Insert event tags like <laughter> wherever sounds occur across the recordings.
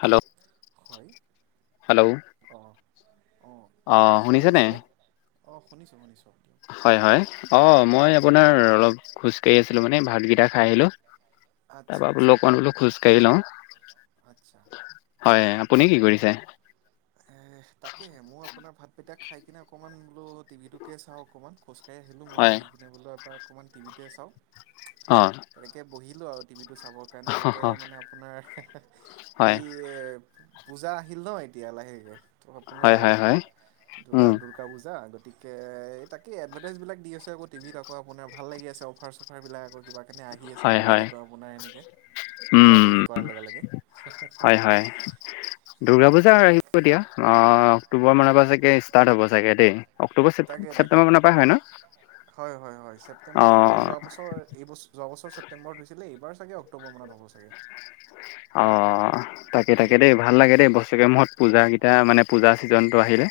Hello <inaudible> hello অঁ অ শুনিছে নে? অ শুনিছো শুনিছো। হয় হয় অ মই আপোনাৰ অলপ খোজকাঢ়ি আছিলো মানে ভাতকেইটা খাই আহিলো। ত আচ্ছা ভাবিলো আচ্ছা অকন খোজ কাঢ়ি লওঁ। হয় আপুনি কি কৰিছে? এ তাকে মোৰ আপোনাৰ ভাত। এতিয়া খাই কিনে অকণমান বোলো টিভিটোকে চাওঁ অকণ খোজ কাঢ়িলোঁ আহিলো মইও হয় আহি কিনে বোলো এবাৰ। অকমান টিভিকে চাওঁ অ' তেনেকে বহিলো আৰু টিভিটো চাবৰ কাৰণে তাতে মানে আপোনাৰ হয় এই পূজা আহিল ন এতিয়া লাহেকে ত হয় আপোনাৰ হয় হয় দুৰ্গা উম দুূৰ্গা পূজা আগ গতিকে এই তাকেই এডভাৰটাইজবিলাক দি আকৌ টিভিত আকৌ আপোনাৰ ভাল লাগি আছে অফাৰ চফাৰবিলাক আকৌ কিবা কেনেি আহি আছে হয় হয় মোবাইলতো আপোনাৰ এনেকে পুজা বুলি উম কৰাৰ লগে লগে। হয় হয় দুূৰ্গা পূজা তাক আহিব দিয়া অ'। অক্টোবৰ মানৰ পৰা চাগে ষ্টাৰ্ট হ'ব চাগে দেই তাকে তাকে অক্টোবৰেছেপটেম্বৰ মানৰ পৰা হয় ন। হয় হয় হয় ছেপ্তেম্বৰ মানে অ' যোৱা বছৰ যোৱা বছ। অপে্বৰত হৈছিলে এইবাৰাগে অকটোবৰ মত অ তাকে তাকে দেই ভাল লাগে দেই বসকে মত পূজা কেই এতিয়া মানে পূজা ছিজনটো আহিলে।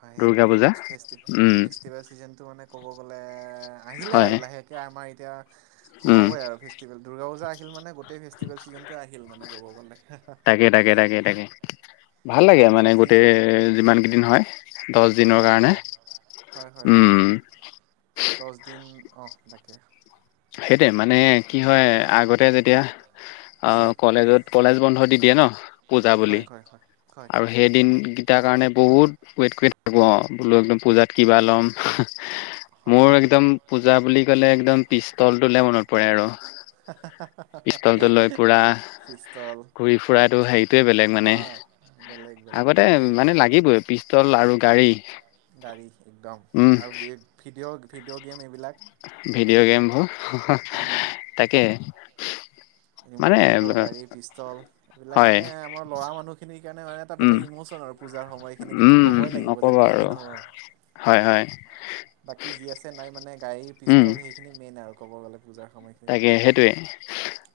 হয় সেই দুৰ্গা তাকে পূজা উতচ ফেষ্টিভেল, উম ফেষ্টিভেল চিজনটো মানে ক'ব গ'লে আহিলে হয় আৰু লাহেকে আমাৰ <inaudible> উম, সোমাবই আৰু ফেষ্টিভেল দৰ্গা পূজা আহিল মানে গোটেই ফেষ্টিভেল চিজনটো আহিল মানে ক'ব গ'লে। তাকে তাকে তাকে, তাকে ভাল লাগে মানে বাকী গোটেই যিমান কিদিন হয়। দহ দিনৰ হয়, কাৰণে হয়, হয়, হয়, হয়, উম, দ'হ দিন অ তাকে সেইটোৱেই মানে কি হয় আগতে যেতিয়া অ' হয় কলেজত কলেজ বন্ধ দি দিয়ে ন পূজা বুলি হয় হয় হয় হয় আৰু সেই দিন তাৰ কাৰণে বহুত ৱেট কৰি থাকোঁ আউ বোলো একদম পূজাত কিবা ল'ম। হয় মোৰ হয় একদম পূজা বুলি ক'লে একদম পিস্তলটোলে মনত পৰে আৰু পিস্তলটো লৈ পুৰা ফিষ্টল ঘূৰি ফুৰাতটো হেৰিটোৱে বেলেগ হা মানে। বেলেগ বেলেগ আগতে তাকে মানে লাগিবই পিস্তল আৰু গাড়ী। গাড়ী একদম উম, আৰু গে ভিডিঅ' ভিডিঅ' গেম এইবিলাক ভিডিঅ' গেমবোৰ তাকে ৰিম'ট কণ্ট্ৰ'ল মানে গাড়ী, পিস্তল এইবিলাক হয়, মানে আমাৰ লৰা মানুহখিনিৰ কাৰণে মানে এটা উম, বেলেগ ইমোচন। পূজাৰ সময়খিনিটো এইটো উম, ল'বই লাগিব নক'বা যেনেকে আৰু কি নহয়। হয়, হয়। আছে নাই মানে গাড়ীৰ উম, পিষ্টল সেইখিনি মেইন আৰু ক'ব গ'লে। পূজাৰ সময়খিনিত তাকে সেইটোয়ে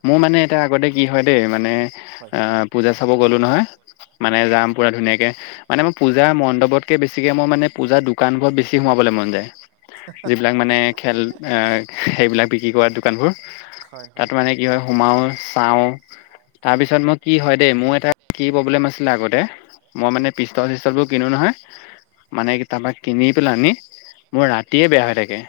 মোৰ মানে এটা আগতে কি হয় দেই মানে হয় অ', পূজা চা খাব গ'লো নহয়, মানে হয় যাম পুৰা ধুনীয়াকে মানে মই পূজা মণ্ডপতকে বেছিকে মই মানে পূজা দোকানবোৰত বেছি সোমাবলৈ মন যায়। যিবিলাক মানে খেল সেইবিলাক বিক্ৰী কৰা দোকানবোৰ। হয় তাত হয় মানে কি হয়, সোমাও চাওঁ হয় তাৰপিছত মই কি হয় দেই মোৰ এটা কি প্ৰব্লেম আছিলে আগতে, মই হয় মানে পিষ্টল-চিষ্টল বোৰ কিনো নহয় মানে, হয় তাৰপা কিনি পেলাই আনি মোৰ ৰাতিয়ে বেয়া হৈ থাকে।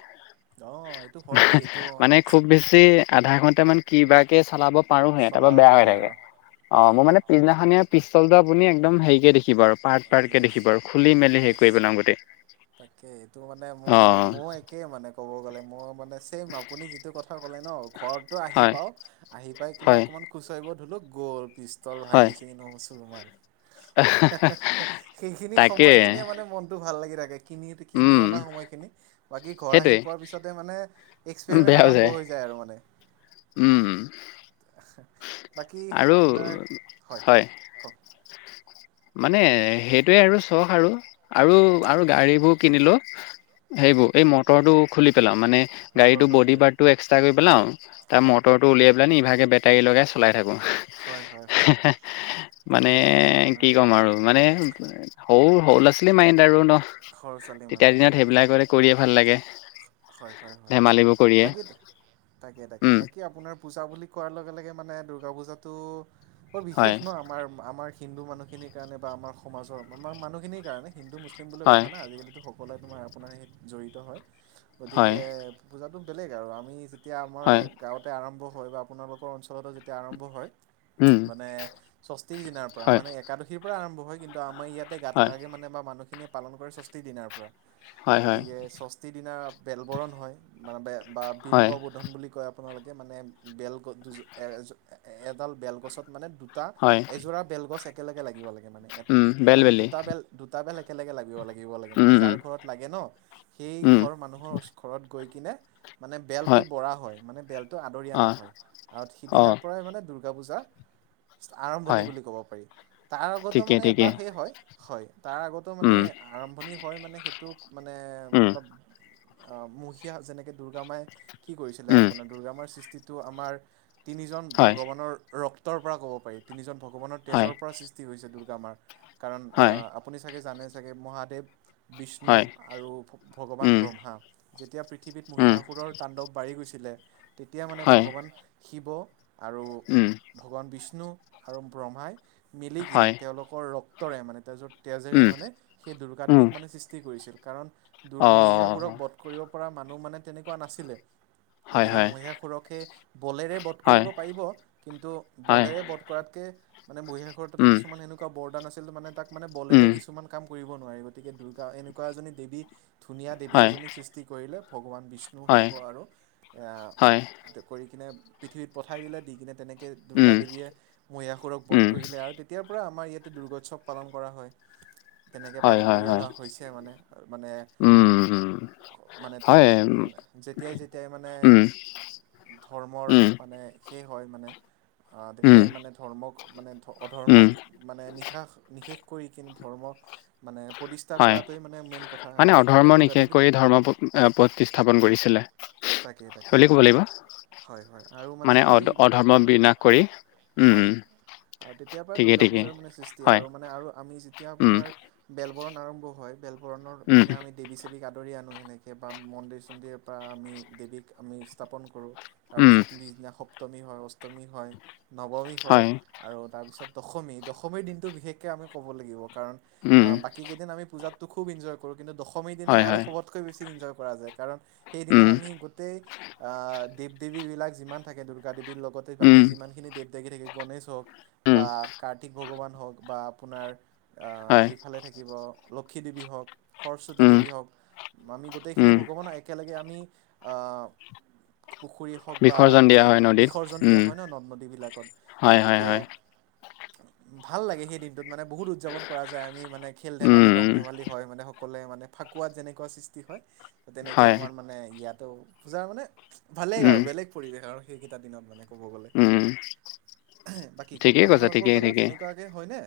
অ', এইটো হয় দেই এইটো অ' মানে খুব বেছি আধা ঘন্টামান কি বা চলাব পাৰোহে তাৰপা চলাব বেয়া হৈ পাৰে থাকে। আৰু অ', হয় মোৰ হয় মানে পিছদিনাখনিয পিষ্টলটো আপুনি একদম হেৰিকে দেখিব আৰু পাৰ্ট-পাৰ্ট য়েছ দেখিব আৰু খুলি মেলি হেৰি য়েছ কৰি পেলাও গোটেই তাকে, এইটো মানে মোৰ মন অ' মই একে মানে ক'ব গ'লে মই মানে ছেম! আপুনি যিটো কথা ক'লে ন' ঘৰতটো আহি হয় পাওঁ, আহি পাই কিনে হয় অকনমান খোজকাঢ়িব ধৰি লওক গ'ল পিষ্টল হয় ভাঙি-ছিঙি ন' চুৰমাৰ। সেইখিনি তাকে সময়খিনিয়ে মানে মনটো ভাল লাগি থাকে। কিনি, কিনি উম অনা সময়খিনি বাকী ঘৰ আহি সেইটোৱে পোৱাৰ পিছতে মানে এক্সপেৰিমেণ্ট আৰম্ভ হৈ যায় আৰু মানে উম', বাকী আৰু আপোনাৰ, হয় কওক মানে সেইটোৱে আৰু চখ আৰু, আৰু, আৰু গাড়ীবোৰ কিনিলো। সেইবোৰ এই মটৰটো খুলি পেলাও। মানে গাড়ীটো মটৰটো বডি ঘূৰে পাৰ্টটো এক্সট্ৰা কৰি পেলাওঁ। তাৰ হয় হয় মটৰটো উলাপেলাই নি ইভাগে বটাৰি লগায়। চলাই থাকোঁ। হয় হয় হয় মানে, তাকে তাকে আপোনাৰ কি ক'ম আৰু মানে সৰু, সৰু লছ মাইণ্ড আৰু ন' ঘৰ ছোৱালী ইমান তেতিয়া তাকে দিনত তাকে সেইবিলাক কৰিয়ে ভাল লাগে। হয়, হয়, হয়, ধেমালিবোৰ কৰিয়ে বাকী তাকে, তাকে উম বাকী আপোনাৰ পুজা বুলি কোৱাৰ লগে লগে মান মানে দূৰ্গা পূজাটো বৰ বিশেষ হয় ন' আমাৰ, আমাৰ হিন্দু মানুহখিনিৰ কাৰণে বা আমাৰ সমাজৰ মানুহখিনিৰ কাৰণে, হিন্দু মুছলিম বুলি হয় কথা নাই। আজি কালিতো সক পলে তোমাৰ আপোনাৰ সেই জড়িত হয়। গতিকে হয় পূজাটো বেলেগ আৰু আমি যেতিয়া আমাৰ হয় গাঁৱতে আৰম্ভ হয় বা আপোনালোকৰ অঞ্চলতে যেতিয়া আৰম্ভ হয়। উম'। মানে ষষ্ঠীৰ দিনাৰ পৰা হয় মানে একাদশীৰ পৰা আৰম্ভ হয়, কিন্তু আমাৰ ইয়াতে গাত হয় লাগে মানে বা মানুহ খিনিয়ে পালন কৰে ষষ্ঠী দিনাৰ পৰা হয় হয় গতিকে ষষ্ঠীৰ দিনা বেলবৰণ হয় মানে ব বা বিল হয় ববোধন বুলি কয়। আপোনালোকে মানে বেলগছ দু এডাল বেলগছত মানে হয় এযোৰা বেলগছ একেলগে লাগিব লাগে মানে উম মানে বেলবেলি দুটা বেল দুটা বেল একেলগে লাগিব- লাগিব লাগে মানে উম যাৰ উম ঘৰত লাগে ন। সেই উম ঘৰ মানুহ গৈ কেনে মানে বেলটো হয় বৰা হয় মানে বেল টো আদৰি অ আনা হয় আৰু অ সিদিনাৰ পৰাই মানে দুৰ্গা পূজা আৰম্ভণি হয় বুলি ক'ব পাৰি তাৰ আগতো ঠিকে মানে ঠিকে এটা সেই হয় - হয়। তাৰ আগতো মানে উম আৰম্ভণি হয় মানে সেইটো মানে উম অলপ আহ, মহিসা যেনেকে দুৰ্গ মাই কি কৰিছিলে উম আপোনাৰ দুৰ্গামাৰ সৃষ্টিটো আমাৰ। তিনিজন হয় ভগৱানৰ ৰক্তৰ পৰা ক'ব পাৰি তিনিজন ভগৱানৰ হয় তেজৰ পৰা সৃষ্টি হৈছে দুৰ্গা আমাৰ কাৰণ হয় আহ আপুনি চাগে জানে চাগে মহাদেৱ বিষ্ণু হয় আৰু ভগৱান উম ব্ৰহ্মা যেতিয়া পৃথিৱীত উম মহীষাসুৰৰ তাণ্ডৱ বাঢ়ি গৈছিলে তেতিয়া মানে হয় ভগৱান শিৱ আৰু উম ভগৱান বিষ্ণু আৰু ব্ৰহ্মাই মিলি কিনে হয় তেওলোকৰ ৰক্তৰে মানে তেজেৰে উম মানে সেই দুৰ্গা উম দেৱীক মানে সৃষ্টি কৰিছিল কাৰণ অ মহীষাসুৰক বোধ কৰিব পৰা মানুহ মানে তেনেকুৱা নাছিলে। হয় গতিকে হয় মহীষাসুৰকে বলেৰে বধ কৰিব হয় পাৰিব কিন্তু হয় বলেৰে বধ কৰাত ত, মানে মহীষাসুৰৰ তাতে উম কিছুমান সেনেকুৱা বৰদান আছিল মানে তাক মানে বলেৰে উম কিছুমান কাম কৰিব নোৱাৰি গতিকে দুৰ্গা এনেকুৱা এজনী দেৱী ধুনীয়া দেৱী হয়, এজনীক সৃষ্টি কৰিলে ভগৱান বিষ্ণু হয়, শিৱ আৰু হয়, কৰি কিনে পৃথিৱীত পঠাই দিলে দি কিনে তেনেকে দুৰ্গা উম, দেৱীয়ে মহীষাসুৰক বধ উম, কৰিলে আৰু তেতিয়া পৰা আমাৰ ইয়াতে দুৰ্গোৎসৱ পালন কৰা হয়। তেনেকে হয়, পালন হয়, কৰি হয়, অহা হৈছে মানে - মানে উম, উম, মানে হয়, উম, যেতিয়াই যেতিয়াই মানে উম, ধৰ্মৰ মানে সেই হয় মানে উম, তেতিয়াই মানে ধৰ্মক মানে অধৰ্ম উম, মানে নিশা নিশেষ কৰি কিন্তু ধৰ্ম মানে প্ৰতিষ্ঠা হয়, কৰাটোৱ মানে মেইন কথা আৰু সেইকাৰণে দূৰ্গা দেৱীৰ এ প্ৰতিষ্ঠাপন কৰিছিলে তাকে তাকে খুলি ক'ব লাগিব। হয় হয় আৰু মানে অ, সেই অধৰ্ম বিনাশ কৰি হয় উম। আৰু তেতিয়াৰ পৰা ঠিকেই, দুৰ্গা ঠিকেই, পূজাৰ মানে সৃষ্টি হয়, আৰু মানে আৰু আমি যেতিয়া উম, আপোনাৰ বেল বৰণ আৰম্ভ হয় বেল বৰণৰ উম, দিনা আমি দেৱী সেবীক আদৰি আনো সেনেকে বা মন্দিৰ চন্দিৰৰ পৰা আমি দেৱীক আমি স্থাপন কৰো। উম, তাৰপিছত পিছদিনা সপ্তমী হয় অষ্টমী হয় নৱমী হয় আৰু তাৰপিছত দশমী - দশমীৰ দিনটো বিশেষকৈ আমি ক'ব লাগিব কাৰণ উম, বাকীকেইদিন আমি পূজাত খুব ইঞ্জয় কৰো কিন্তু দশমীৰ দিনা হয়, আৰু হয়, সবতকৈ বেছি ইঞ্জয় কৰা যায় কাৰণ সেইদিনা উম, আমি গোটেই দেৱ - দেৱী বিলাক যিমান থাকে দুৰ্গা দেৱীৰ লগতে উম, বাকী যিমান খিনি দেৱ থাকে গণেশ হওক উম, বা কাৰ্তিক ভগৱান হওক বা আপোনাৰ অ, হয়, এইফালে থাকিব। লক্ষী দেৱী হওক সৰস্বতী উম, দেৱী হওক আমি গোটেইখিনি উম, ভগৱান একেলগে আমি আহ, পুখুৰী হওক বা বিসৰ্জন দিয়া আমি হয় নদীত, বিসৰ্জন দিয়া উম, হয় ন নদ নদীবিলাকত হয়, হয়, গতিকে হয়, ভাল লাগে সেই দিনটোত মানে বহুত উদযাপন কৰা যায় আমি মানে খেল ধেমালি উম, ৰং ধেমালি হয় মানে অকলে মানে ফাকুৱাত যেনেকুৱা সৃষ্টি হয় তেনেকে হয়, আমাৰ মানে ইয়াতো পূজাৰ মানে ভালে উম, আৰু বেলেগ পৰিৱেশ আৰু সেইকেইটা দিনত মানে। ক'ব গ'লে উম, বাকী কওক ঠিকেই কৈছা আপোনালোকৰ ঠিকেই ফালে ঠিকেই তেনেকুৱাকে হয়নে।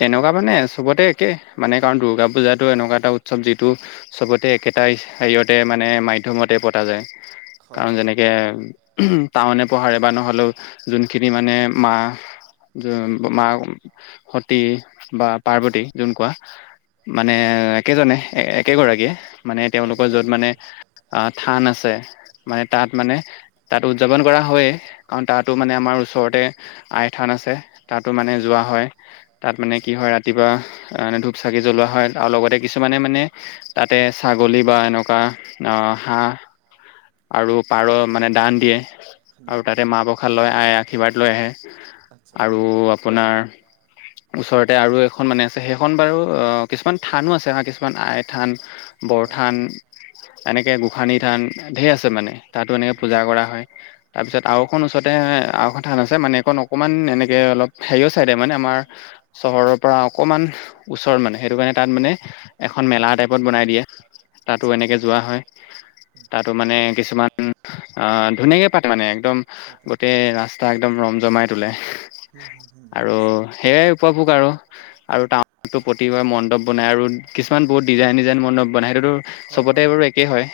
তেনেকুৱা মানে চবতে একে মানে কাৰণ দুৰ্গা পূজাটো এনেকুৱা এটা উৎসৱ যিটো চবতে একেটা হেৰিয়তে মানে মাধ্যমতে পতা যায় হয় কাৰন হয় যেনেকে উম টাউনে উপহাৰে বা নহলেও যোনখিনি মানে মা হয় মা সতী বা হয় পাৰ্বতী যোন কোৱা মানে হয় একেজনে একেগৰাকীয়ে মানে তেওঁলোকৰ একেই কৰে য'ত কি মানে হয় থান আছে মানে তাত হয় মানে তাত উদযাপন কৰা হয়ে কাৰণ তাতো হয় মানে আমাৰ ওচৰতে আই থান আছে তাতো মানে যোৱা হয় তাত মানে আচ্ছা কি হয় ৰাতিপুৱা ম ধূপ চাকি জ্বলোৱা হয় আৰু লগতে কিছুমানে মানে তাতে ছাগলী বা এনেকুৱা অ হাঁহ আৰু পাৰ মানে দান দিয়ে ডান আৰু তাতে মাহ প্ৰসাদ লয় আই আশীৰ্বাদ লৈ আহে আচ্ছা আৰু আপোনাৰ ওচৰতে আৰু এখন মানে আছে সেইখন বাৰু অ কিছুমান থানো আছে কিছুমান আই থান হয় বৰঠান হয় এনেকে গোসানী থান ঢেৰ আছে মানে তাতো এনেকে পূজা কৰা হয় তাৰপিছত আওখন ওচৰতে আখন থান আছে মানে এখন অকণমান এনেকে অলপ হেৰিয় চাইডে মানে আমাৰ চহৰৰ পৰা অকমান ওচৰ মানে সেইটো কাৰণে তাত মানে এখন মেলা টাইপত বনাই দিয়ে তাতো আচ্ছা এনেকে যোৱা হয় উম তাতো মানে কিছুমান আহ ধুনীয়াকে মানে একদম পাতে গোটেই ৰাস্তা একদম ৰম জমাই তোলে হুম হুম হুম আৰু বুজিছোঁ সেইয়াই উপভোগ আৰু আৰু টাউনতটো প্ৰতিভাৰ মণ্ডপ বনাই আৰু কিছুমান ত মণ্ডপ দি বনাই যায় নিজান মন সতো হয় চবতে হয় বোৰ একেই হয়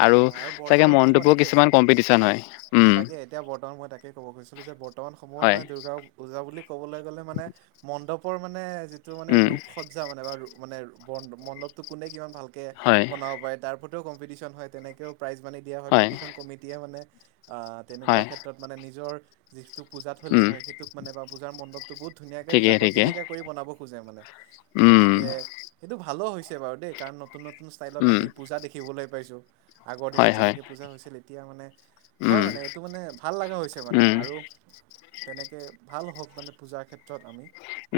একে আৰু হয় চাগে মনটোপোৰ কিছুমান কম্পিটিশন হয় ম উম তাকে এতিয়া বৰ্তমান মই তাকে ক'ব খুজিছিলো যে বৰ্তমান সময়ত হয় মানে দুৰ্গা পওজা বুলি ক'বলৈ গ'লে মানে মণ্ডপৰ মানে যিটো মানে উম ৰূপসজ্জা মানে বা মানে ব মণ্ডপটো কোনে কিমান ভালকে হয় বনাব পাৰে তাৰ প্ৰতিও কম্পিটিশন হয় তেনেকেও প্ৰাইজ মানি দিয়া হয় প্ৰতিখন কমিটিয়ে মানে আহ তেনেকুৱা হয় ক্ষেত্ৰত মানে নিজৰ টো পূজা থলী উম হয় সেইটোক মানে বা পূজাৰ মণ্ডপটো বহুত ধুনীয়াকে ঠিকে জাকত ঠিকে জিলিকা কৰি বনাব খোজে মানে উম গতিকে সেইটো ভালো হৈছে বাৰু দেই কাৰণ নতুন নতুন নতুন ষ্টাইলত উম আমি পূজা দেখিবলৈ পাইছো আগৰ দিনত হয় হয় যেনেকে পূজা হৈছিল এতিয়া মানে হয় উম মানে এইটো মানে ভাল লগা হৈছে মানে উম আৰু তেনেকে ভাল হওঁক মানে পূজাৰ ক্ষেত্ৰত আমি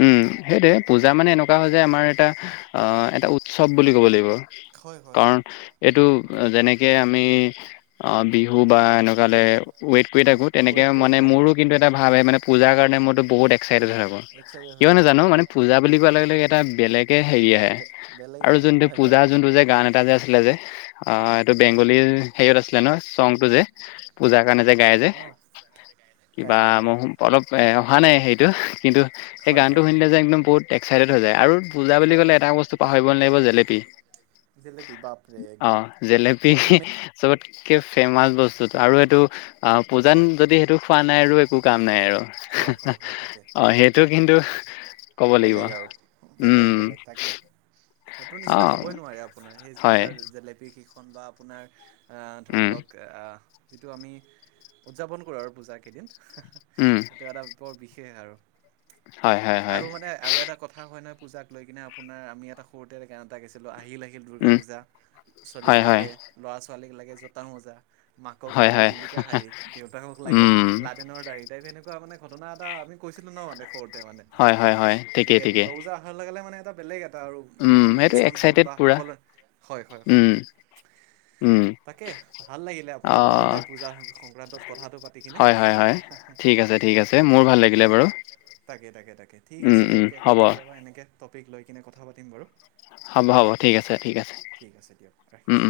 উম সেইটে পূজা মানে এনেকুৱা হয় যে আমাৰ এটা অ এটা উৎসৱ বুলি ক'ব লাগিব হয় হয় কাৰণ হয়। এইটো যেনেকে আমি বিহু বা এনেকুৱালৈ ৱেইট কৰি হয় থাকো তেনেকে ৱেইট কৰি মানে থকা যায় মোৰো কিন্তু এটা ভাৱ হয় মানে পূজাৰ কাৰণে মইতো বহুত এক্সাইটেড হৈ থাকো এক্সাৰচাইজ হৈ কিয় থাকে নাজানো হয় মানে হয় পূজা বুলি কোৱাৰ লগে লগে এটা বেলেগ হেৰি আহে আৰু বেলেগেই যোনটো হয় হয় পূজা যোনটো যে গান এটা যে আছিলে যে অ এইটো হয় বেংগলীৰ হেৰিয়ত আছিলে ন চংটো যে পূজাৰ কাৰণে হয় যে গাই যে অঁ গাই কিবা গাই গাই ম অলপ এ অহা নাই হেইটো কিন্তু সেই হয় গানতটো হয় হয় শুনিলে যে একদম বহুত এক্সাইটেড হৈ যায় আৰু পূজা বুলি হয় ক'লে হয় এটা বস্তু পাহৰিব নালাগিব জেলেপি জেলেপি বাপৰে অ একদম জেলেপি সেইটোতো মে চবত এককে ফেমাচ বস্তুত আৰু এইটো অ পূজাত হয় যদি সেইটো খোৱা নাই আৰু একো কাম নাই আৰু হয় হয় হয় তাকে অ সেইটো কিন্তু কব লাগিব বেলেগ আৰু উম সেইটো অ নিচিনা হ'বই নোৱাৰে আপোনাৰ সেই হয় পূজাৰ জেলেপি শ বা আপোনাৰ ধৰি উম লওক যিটো আমি উদযাপন কৰোঁ আৰু পূজা কেইদিন উম এইেইটো এটা বৰ বিশেষ সেইয়ে আৰু হয় হয় হয় আৰু মানে আৰু এটা কথা হয় নহয় পূজাক লৈ কিনে আপোনাৰ আমি এটা সৰুতে এটা গৈছিলো আহিলেে দৰ্গা উম পূজা হয় ছোৱালীক হয় লাগে লৰা ছোৱালীক লাগে জোতা মোজা মাকক হয় লাগে হয় জিলিকা শাাৰী দেউতাকক লাগে উম লাডেনৰ দাাৰ়ী তাইপ সেনেকুৱা মানে ঘটনা এটা আমি কৈছিলো ন মানে সৰুতে মানে। হয় হয় হয় ঠিকে ঠিকে। এ আৰু মানে মচন হওক এক্সাইটেড বা পুৰা সকল হয় হয় হয়। উম উম তাকে ভাল লাগিলে অ আপোনাৰ লগত দেই পূজা সংক্ৰান্তত কথাটো পাতি কিনে। হয় হয় হয় ঠিক আছে ঠিক আছে তাকে মোৰ ভাল লাগিলে দিয়া। বাৰু। তাকে তাকে তাকে ঠিক উম আছে উম দিয়ক আৌ হ'ব কেতিয়াবা এনেকে টপিক লৈ কিনে কথা পাতিম বাৰু। হ'ব হ'ব ঠিক আছে ঠিক আছে। ঠিক আছে দিয়ক ৰাখিছোঁ